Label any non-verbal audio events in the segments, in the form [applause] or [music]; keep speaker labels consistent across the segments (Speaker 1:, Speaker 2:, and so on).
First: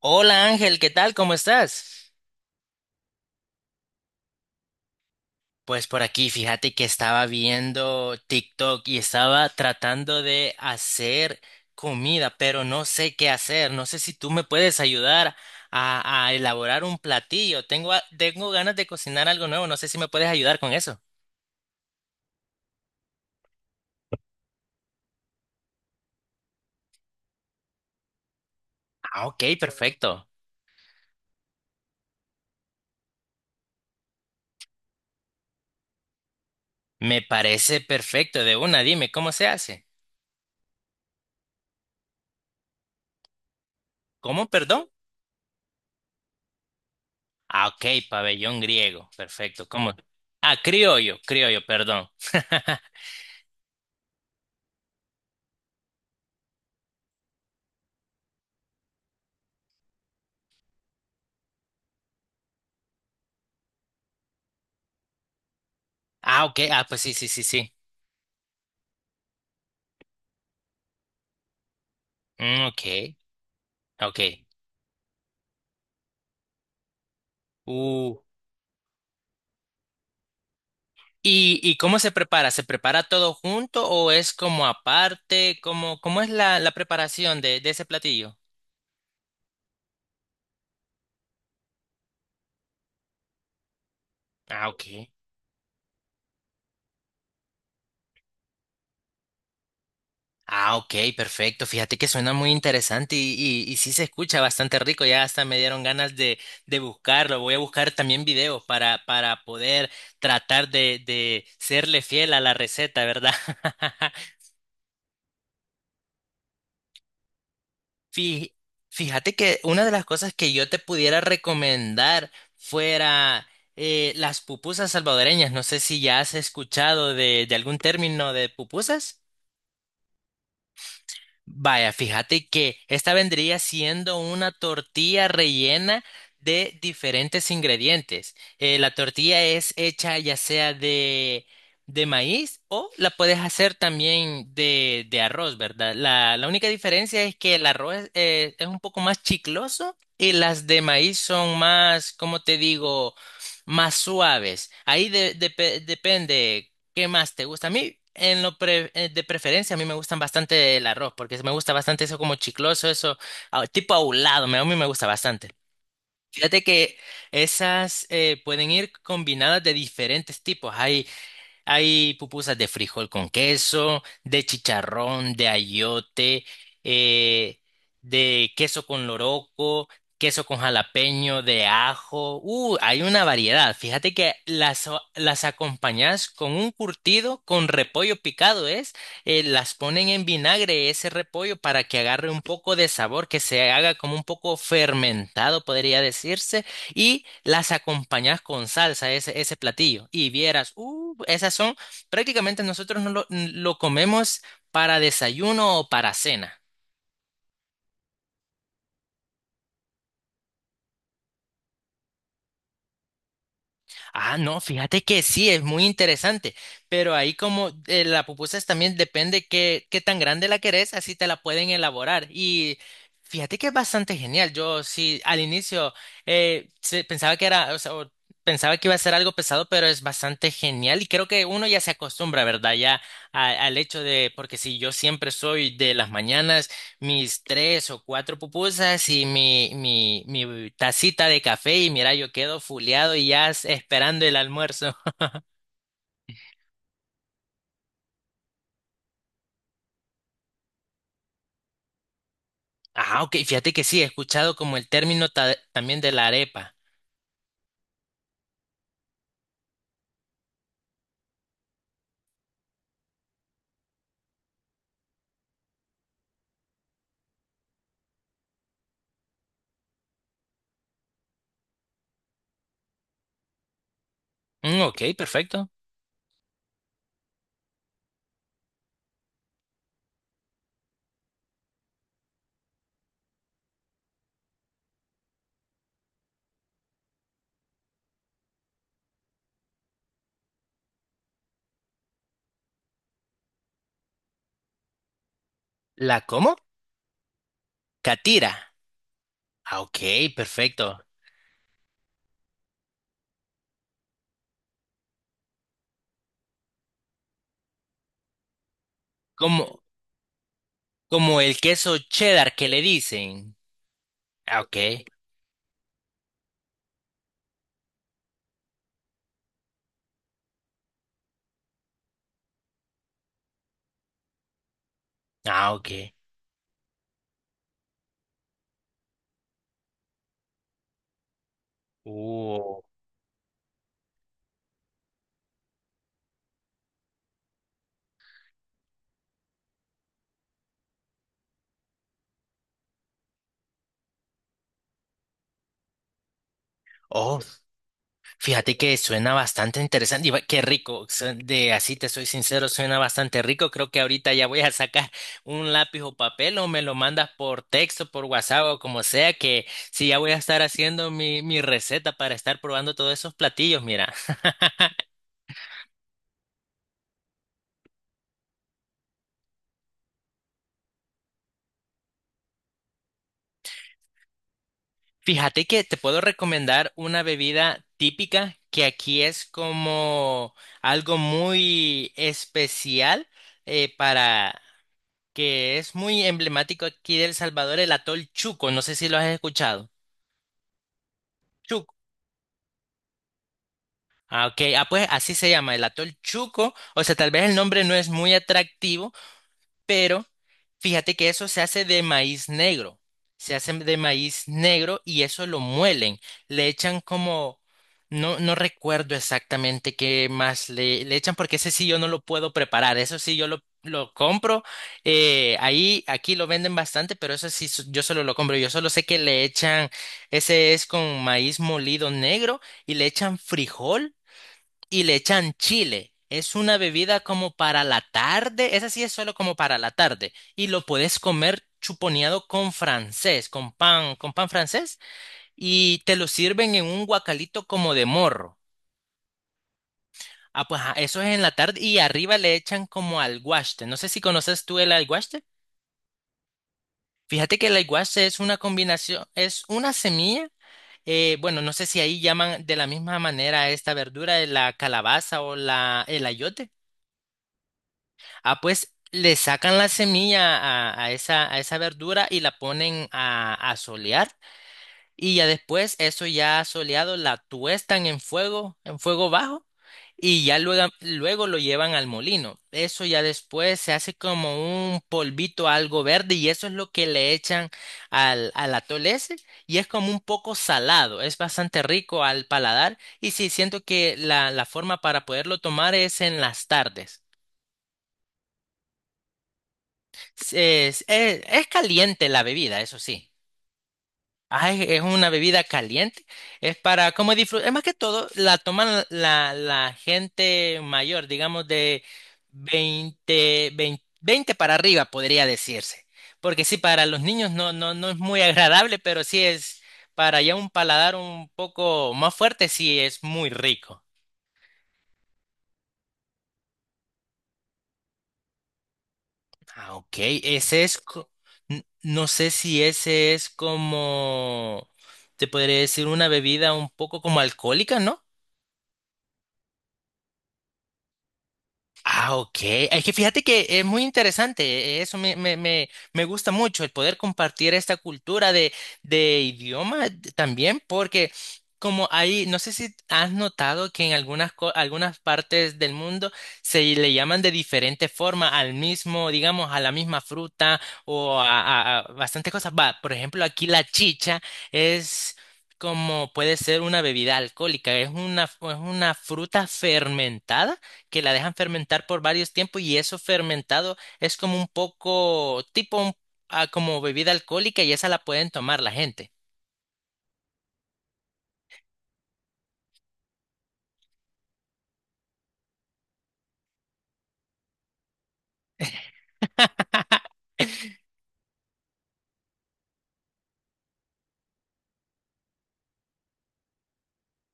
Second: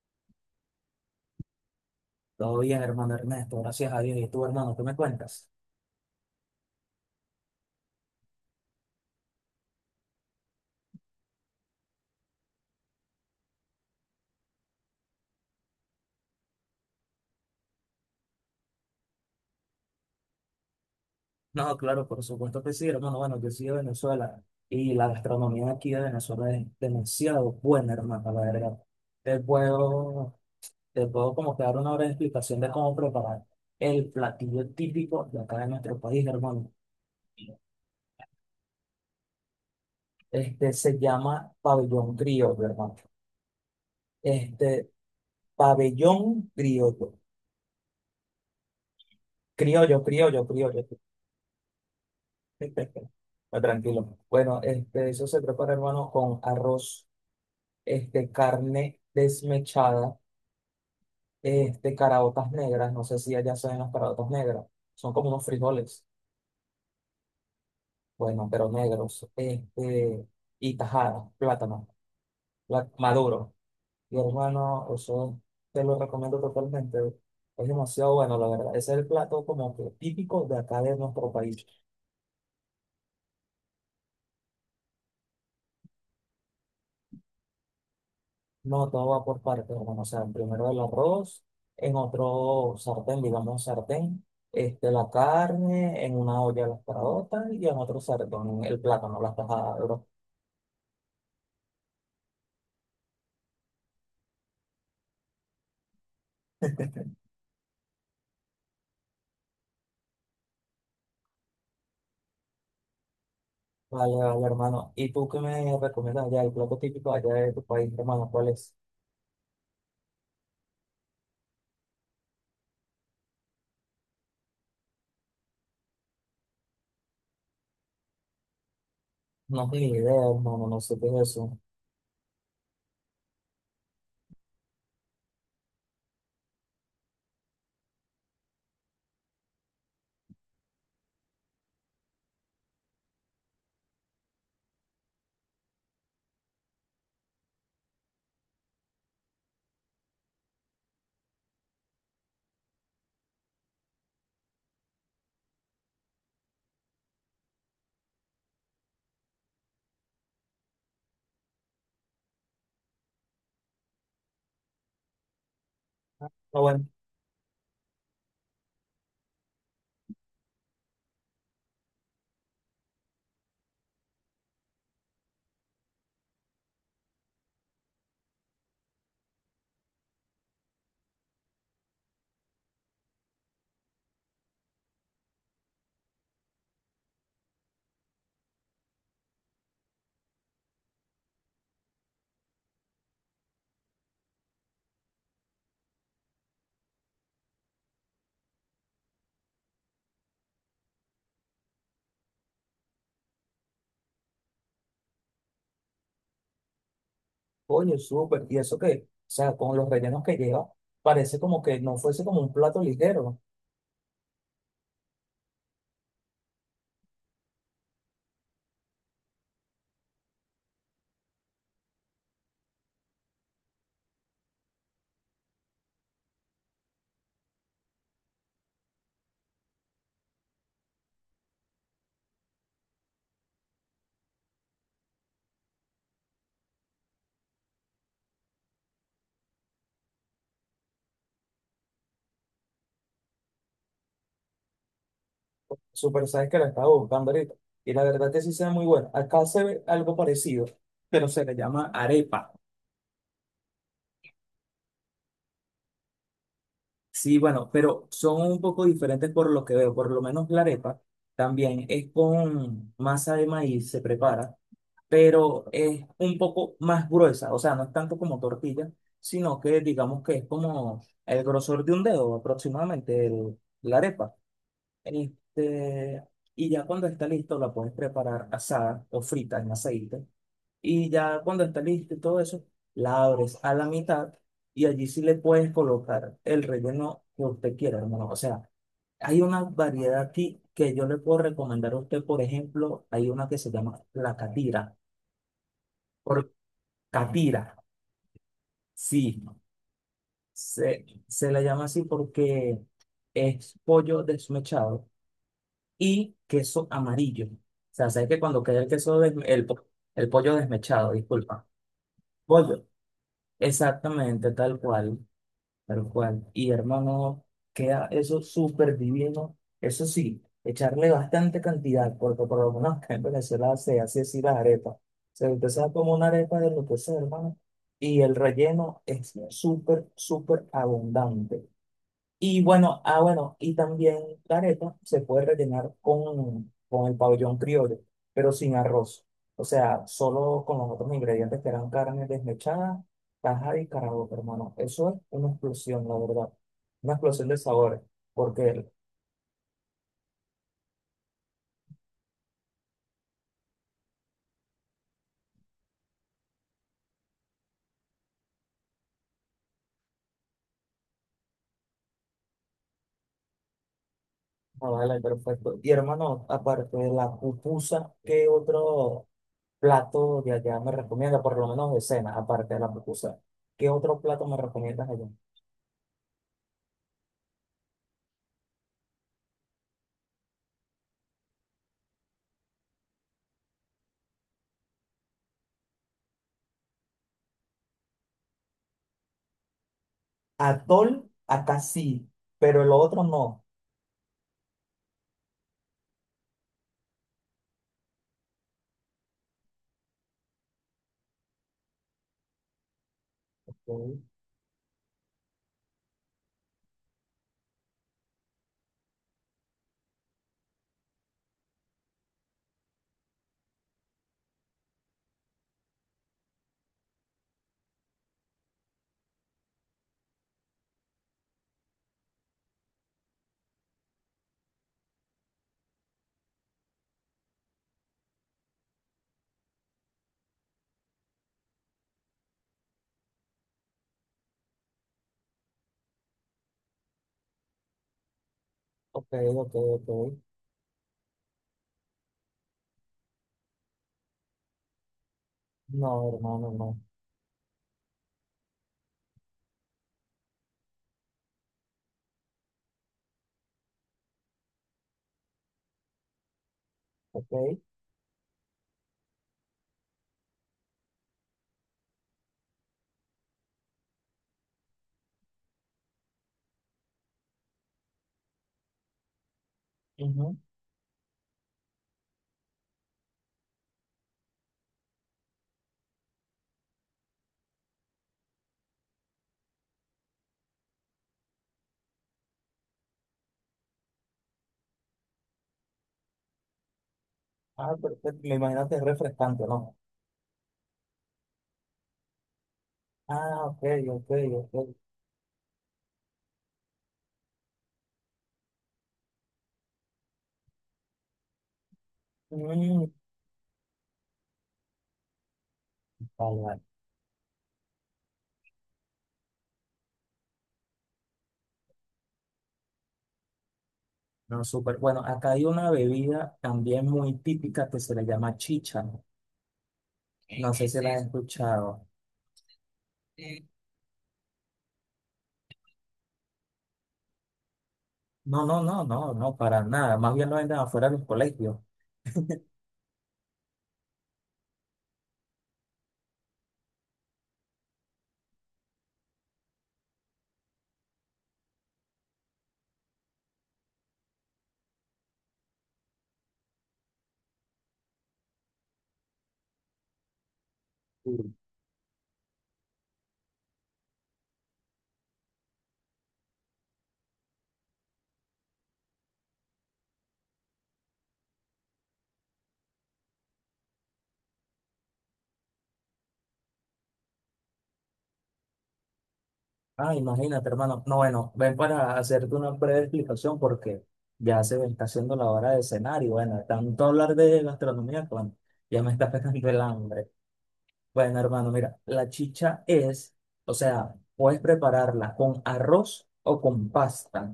Speaker 1: Hola Ángel, ¿qué tal? ¿Cómo estás?
Speaker 2: Todo bien, hermano Ernesto, gracias a Dios. ¿Y tú, hermano, qué me cuentas?
Speaker 1: Pues por aquí, fíjate que estaba viendo TikTok y estaba tratando de hacer comida, pero no sé qué hacer. No sé si tú me puedes ayudar a elaborar un platillo. Tengo, tengo ganas de cocinar algo nuevo. No sé si me puedes ayudar con eso.
Speaker 2: No, claro, por supuesto que sí, hermano. Bueno, yo soy de Venezuela y la gastronomía aquí de Venezuela es demasiado buena, hermano, la verdad.
Speaker 1: Ah,
Speaker 2: Te
Speaker 1: ok, perfecto.
Speaker 2: puedo, te puedo como que dar una breve explicación de cómo preparar el platillo típico de acá de nuestro país, hermano.
Speaker 1: Me parece perfecto. De una, dime, ¿cómo se hace?
Speaker 2: Este se llama pabellón criollo, hermano.
Speaker 1: ¿Cómo,
Speaker 2: Este,
Speaker 1: perdón?
Speaker 2: pabellón criollo.
Speaker 1: Ah, ok, pabellón griego. Perfecto. ¿Cómo?
Speaker 2: Criollo, criollo,
Speaker 1: Ah,
Speaker 2: criollo.
Speaker 1: criollo, criollo, perdón. [laughs]
Speaker 2: Perfecto. Ah, tranquilo. Bueno, eso se prepara, hermano, con arroz, carne desmechada, caraotas negras. No sé si allá se ven las caraotas negras. Son como unos frijoles,
Speaker 1: Ah, ok. Ah, pues sí, sí, sí, sí.
Speaker 2: bueno, pero negros. Y tajadas plátano,
Speaker 1: Mm, ok,
Speaker 2: maduro. Y
Speaker 1: ok.
Speaker 2: hermano, eso te lo recomiendo totalmente. Es demasiado
Speaker 1: Uh,
Speaker 2: bueno, la verdad. Ese es el plato como que típico de acá de nuestro
Speaker 1: ¿y,
Speaker 2: país.
Speaker 1: y cómo se prepara? ¿Se prepara todo junto o es como aparte? ¿Cómo, cómo es la preparación de ese platillo?
Speaker 2: No, todo va por partes, hermano. O sea, primero el arroz, en otro sartén, digamos sartén,
Speaker 1: Ah,
Speaker 2: la
Speaker 1: ok.
Speaker 2: carne, en una olla las carotas y en otro sartén el plátano, las tajadas, bro.
Speaker 1: Ah, ok, perfecto. Fíjate que suena muy interesante y sí se escucha bastante rico. Ya hasta me dieron ganas de buscarlo. Voy a buscar también videos para poder tratar de serle fiel a la receta, ¿verdad?
Speaker 2: Vale,
Speaker 1: [laughs]
Speaker 2: vale, hermano. ¿Y tú qué me recomiendas allá? El plato típico allá de tu país, hermano, ¿cuál
Speaker 1: Fí-
Speaker 2: es?
Speaker 1: Fíjate que una de las cosas que yo te pudiera recomendar fuera las pupusas salvadoreñas. No sé si ya has escuchado de algún término de pupusas.
Speaker 2: No tengo ni idea, hermano, no sé qué es eso.
Speaker 1: Vaya, fíjate que esta vendría siendo una tortilla rellena de diferentes ingredientes. La tortilla es hecha ya sea de maíz o la puedes hacer también de arroz, ¿verdad? La única diferencia es que el arroz es un poco más chicloso y las de maíz son más, ¿cómo te digo? Más suaves. Ahí depende. ¿Qué más te gusta? A mí, en de preferencia, a mí me gustan bastante el arroz, porque me gusta bastante eso como chicloso, eso ah, tipo ahulado, a mí me gusta bastante.
Speaker 2: No,
Speaker 1: Fíjate
Speaker 2: bueno,
Speaker 1: que esas pueden ir combinadas de diferentes tipos. Hay pupusas de frijol con queso, de chicharrón, de ayote, eh, de queso con loroco, queso con jalapeño, de ajo. Hay una variedad. Fíjate que las acompañas con un curtido, con repollo picado, ¿es? Las ponen en vinagre ese repollo para que agarre un poco de sabor, que se haga como un poco fermentado, podría decirse, y las acompañas con salsa, ese platillo. Y vieras, esas son, prácticamente nosotros no lo comemos para desayuno o para cena.
Speaker 2: oye, súper. ¿Y eso qué? O sea, con los rellenos que lleva, parece como que no fuese como un plato ligero.
Speaker 1: Ah, no, fíjate que sí, es muy interesante, pero ahí como la pupusa es también depende qué, qué tan grande la querés, así te la pueden elaborar. Y fíjate que es bastante genial. Yo sí, al inicio pensaba que era, o sea, o pensaba que iba a ser algo pesado, pero es bastante genial y creo que uno ya se acostumbra, ¿verdad? Ya al hecho de, porque si yo siempre soy de las mañanas mis tres o cuatro pupusas y mi tacita de café y mira, yo quedo fuleado y ya esperando el almuerzo. [laughs]
Speaker 2: Súper, sabes que la estaba buscando ahorita. Y la verdad que sí se ve muy buena. Acá se ve algo parecido, pero se le llama arepa.
Speaker 1: Ah, ok, fíjate que sí, he escuchado como el término también de la arepa.
Speaker 2: Sí, bueno, pero son un poco diferentes por lo que veo. Por lo menos la arepa también es con masa de maíz, se prepara, pero es un poco más gruesa. O sea, no es tanto como tortilla, sino que digamos que es como el grosor de un dedo aproximadamente, la arepa.
Speaker 1: Mm, ok, perfecto.
Speaker 2: Este, y ya cuando está listo, la puedes preparar asada o frita en aceite. Y ya cuando está listo y todo eso, la abres a la mitad y allí sí le puedes colocar el relleno que usted quiera, hermano. O sea, hay una variedad aquí que yo le puedo recomendar a usted. Por ejemplo, hay una que se llama la catira.
Speaker 1: ¿La
Speaker 2: Por
Speaker 1: cómo?
Speaker 2: catira,
Speaker 1: Catira.
Speaker 2: sí.
Speaker 1: Ah, ok, perfecto.
Speaker 2: Se la llama así porque es pollo desmechado y queso amarillo. O sea, sabes que cuando queda el queso,
Speaker 1: Como,
Speaker 2: el pollo desmechado,
Speaker 1: como el
Speaker 2: disculpa.
Speaker 1: queso cheddar que le
Speaker 2: Pollo.
Speaker 1: dicen.
Speaker 2: Exactamente,
Speaker 1: Ah,
Speaker 2: tal
Speaker 1: ok.
Speaker 2: cual. Tal cual. Y hermano, queda eso súper divino. Eso sí, echarle bastante cantidad, porque por lo menos acá en Venezuela se hace así las arepas. Se
Speaker 1: Ah, ok.
Speaker 2: empieza como una arepa de lo que sea, hermano. Y el relleno es súper, súper abundante. Y
Speaker 1: Uh.
Speaker 2: bueno, ah, bueno, y también la arepa se puede rellenar con el pabellón criollo, pero sin arroz. O sea, solo con los otros ingredientes que eran carne desmechada, tajada y caraota, hermano. Eso es una explosión, la verdad. Una
Speaker 1: Oh,
Speaker 2: explosión de sabores,
Speaker 1: fíjate
Speaker 2: porque,
Speaker 1: que suena bastante interesante y qué rico. De así te soy sincero, suena bastante rico. Creo que ahorita ya voy a sacar [laughs] un lápiz o papel o me lo mandas por texto, por WhatsApp o como sea, que sí, ya voy a estar haciendo mi receta para estar probando todos esos platillos. Mira,
Speaker 2: no, vale, perfecto. Y hermano, aparte de la pupusa, ¿qué otro plato de allá me recomienda? Por lo menos de cena, aparte de la pupusa. ¿Qué otro plato me recomiendas allá?
Speaker 1: fíjate que te puedo recomendar una bebida típica que aquí es como algo muy especial para que es muy emblemático aquí de El Salvador, el atol Chuco, no sé si lo has escuchado.
Speaker 2: Atol, acá
Speaker 1: Chuco.
Speaker 2: sí, pero el otro no.
Speaker 1: Ah, ok. Ah, pues así se llama, el atol Chuco. O sea, tal vez el nombre no es muy atractivo, pero fíjate que eso se hace de maíz negro. Se hace de
Speaker 2: Ok,
Speaker 1: maíz negro y eso lo muelen. Le echan como, no, no recuerdo exactamente qué más le echan porque ese sí yo no lo puedo preparar. Eso sí yo lo compro. Ahí, aquí lo venden bastante, pero eso sí yo solo lo compro. Yo solo sé que le echan, ese es con maíz molido negro y le echan frijol y le echan chile. Es una bebida como para la tarde, esa sí es solo como para la tarde y lo puedes comer chuponeado con francés, con pan francés y te lo sirven en un guacalito como de morro.
Speaker 2: ok, ok, ok.
Speaker 1: Ah, pues ah, eso es en la tarde y arriba le echan como alguaste. No sé si conoces tú el alguaste.
Speaker 2: No, hermano, no.
Speaker 1: Fíjate que el alguaste es una combinación, es una semilla bueno, no sé si ahí llaman de la misma manera a esta verdura, la calabaza o el ayote.
Speaker 2: Ok.
Speaker 1: Ah, pues le sacan la semilla a esa verdura y la ponen a solear y ya después eso ya soleado la tuestan en fuego bajo y
Speaker 2: Ujú.
Speaker 1: ya luego, luego lo llevan al molino. Eso ya después se hace como un polvito algo verde y eso es lo que le echan al atole ese y es como un poco salado, es bastante rico al paladar y sí, siento que la forma para poderlo tomar es en las tardes.
Speaker 2: Ah, perfecto. Me imagino que es refrescante, ¿no?
Speaker 1: Es, es caliente la bebida, eso sí.
Speaker 2: Ah, ok, ok,
Speaker 1: Ah,
Speaker 2: ok.
Speaker 1: es una bebida caliente. Es para como disfrutar. Es más que todo, la toman la gente mayor, digamos de
Speaker 2: Mm,
Speaker 1: 20 20 20 para arriba, podría decirse.
Speaker 2: vale,
Speaker 1: Porque sí,
Speaker 2: vale.
Speaker 1: para los niños no, no, no es muy agradable, pero sí es para ya un paladar un poco más fuerte, sí es muy rico.
Speaker 2: No, súper. Bueno, acá hay una bebida también muy típica que se le llama chicha.
Speaker 1: Ah, ok.
Speaker 2: No
Speaker 1: Ese
Speaker 2: sé
Speaker 1: es,
Speaker 2: si la has escuchado.
Speaker 1: no sé si ese es como, te podría decir, una bebida un poco como alcohólica, ¿no?
Speaker 2: No, no, no, no, no, para nada. Más bien lo venden afuera de los colegios.
Speaker 1: Ah, ok. Es que fíjate que es muy interesante. Eso me gusta mucho, el poder compartir esta cultura de idioma también, porque como ahí, no sé si has notado que en algunas, algunas partes del mundo se le llaman de diferente forma al mismo, digamos, a la misma fruta o a bastantes cosas. Va, por ejemplo, aquí la chicha es... como puede ser una bebida alcohólica, es una fruta fermentada que la dejan fermentar por varios tiempos y eso fermentado es como un poco tipo ah, como bebida alcohólica y esa la pueden tomar la gente,
Speaker 2: Ah, imagínate, hermano. No, bueno, ven para hacerte una breve explicación porque ya se me está haciendo la hora de cenar y bueno, tanto hablar de gastronomía, que, bueno, ya me está [laughs] pegando el
Speaker 1: [laughs]
Speaker 2: hambre. Bueno, hermano, mira, la chicha es, o sea, puedes prepararla con arroz o con pasta.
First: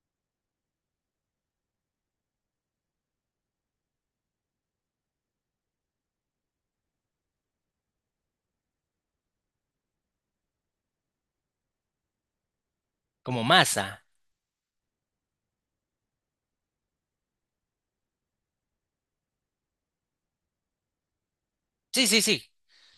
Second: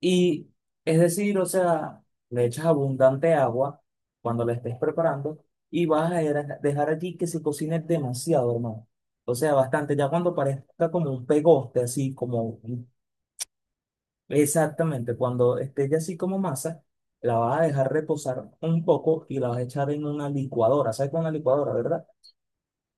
Speaker 2: Y es decir, o sea, le echas abundante agua cuando la estés preparando y vas a dejar allí que se cocine demasiado, hermano. O sea, bastante, ya cuando parezca como un pegoste, así como un-
Speaker 1: como masa.
Speaker 2: exactamente, cuando esté ya así como masa, la vas a dejar reposar un poco y la vas a echar en una licuadora. ¿Sabes con una licuadora,
Speaker 1: Sí,
Speaker 2: verdad?
Speaker 1: sí, sí.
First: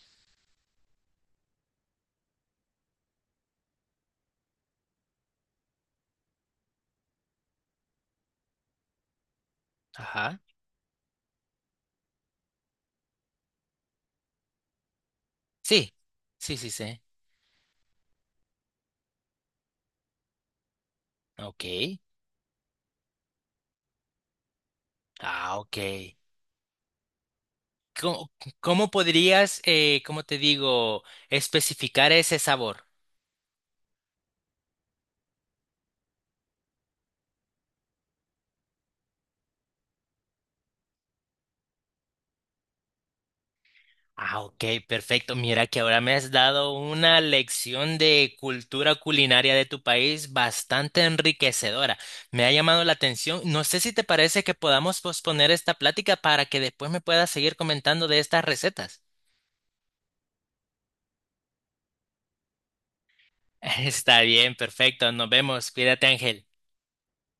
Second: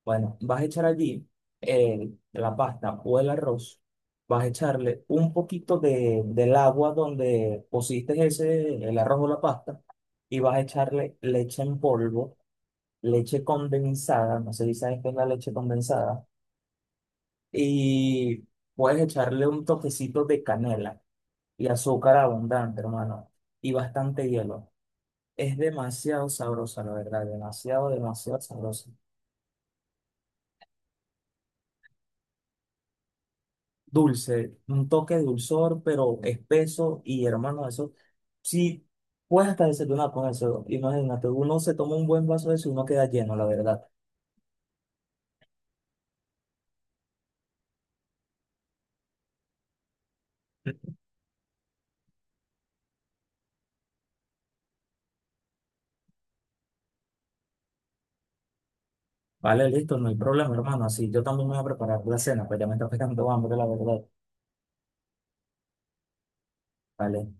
Speaker 2: Bueno, vas a echar allí la pasta o el arroz. Vas a echarle un poquito del agua donde pusiste ese, el arroz o la pasta.
Speaker 1: Ajá.
Speaker 2: Y vas a echarle leche en polvo, leche condensada. No sé si sabes qué es la leche
Speaker 1: Sí,
Speaker 2: condensada.
Speaker 1: sí, sí, sí.
Speaker 2: Y puedes echarle un toquecito de canela y
Speaker 1: Ok.
Speaker 2: azúcar abundante, hermano. Y bastante hielo. Es
Speaker 1: Ah, ok.
Speaker 2: demasiado sabrosa, la verdad. Demasiado,
Speaker 1: ¿Cómo,
Speaker 2: demasiado
Speaker 1: cómo
Speaker 2: sabrosa.
Speaker 1: podrías, cómo te digo, especificar ese sabor?
Speaker 2: Dulce, un toque de dulzor, pero espeso y hermano, eso sí, puedes hasta desayunar con eso. Imagínate, uno se toma un buen vaso de eso y uno queda lleno, la verdad.
Speaker 1: Ah, ok, perfecto. Mira que ahora me has dado una lección de cultura culinaria de tu país bastante enriquecedora. Me ha llamado la atención. No sé si te parece que podamos posponer esta plática para que después me puedas seguir comentando de estas recetas.
Speaker 2: Vale, listo, no hay problema, hermano. Así yo también me voy a preparar la cena, pues ya me está pegando hambre,
Speaker 1: [laughs]
Speaker 2: la verdad.
Speaker 1: Está bien, perfecto. Nos vemos. Cuídate, Ángel.
Speaker 2: Vale.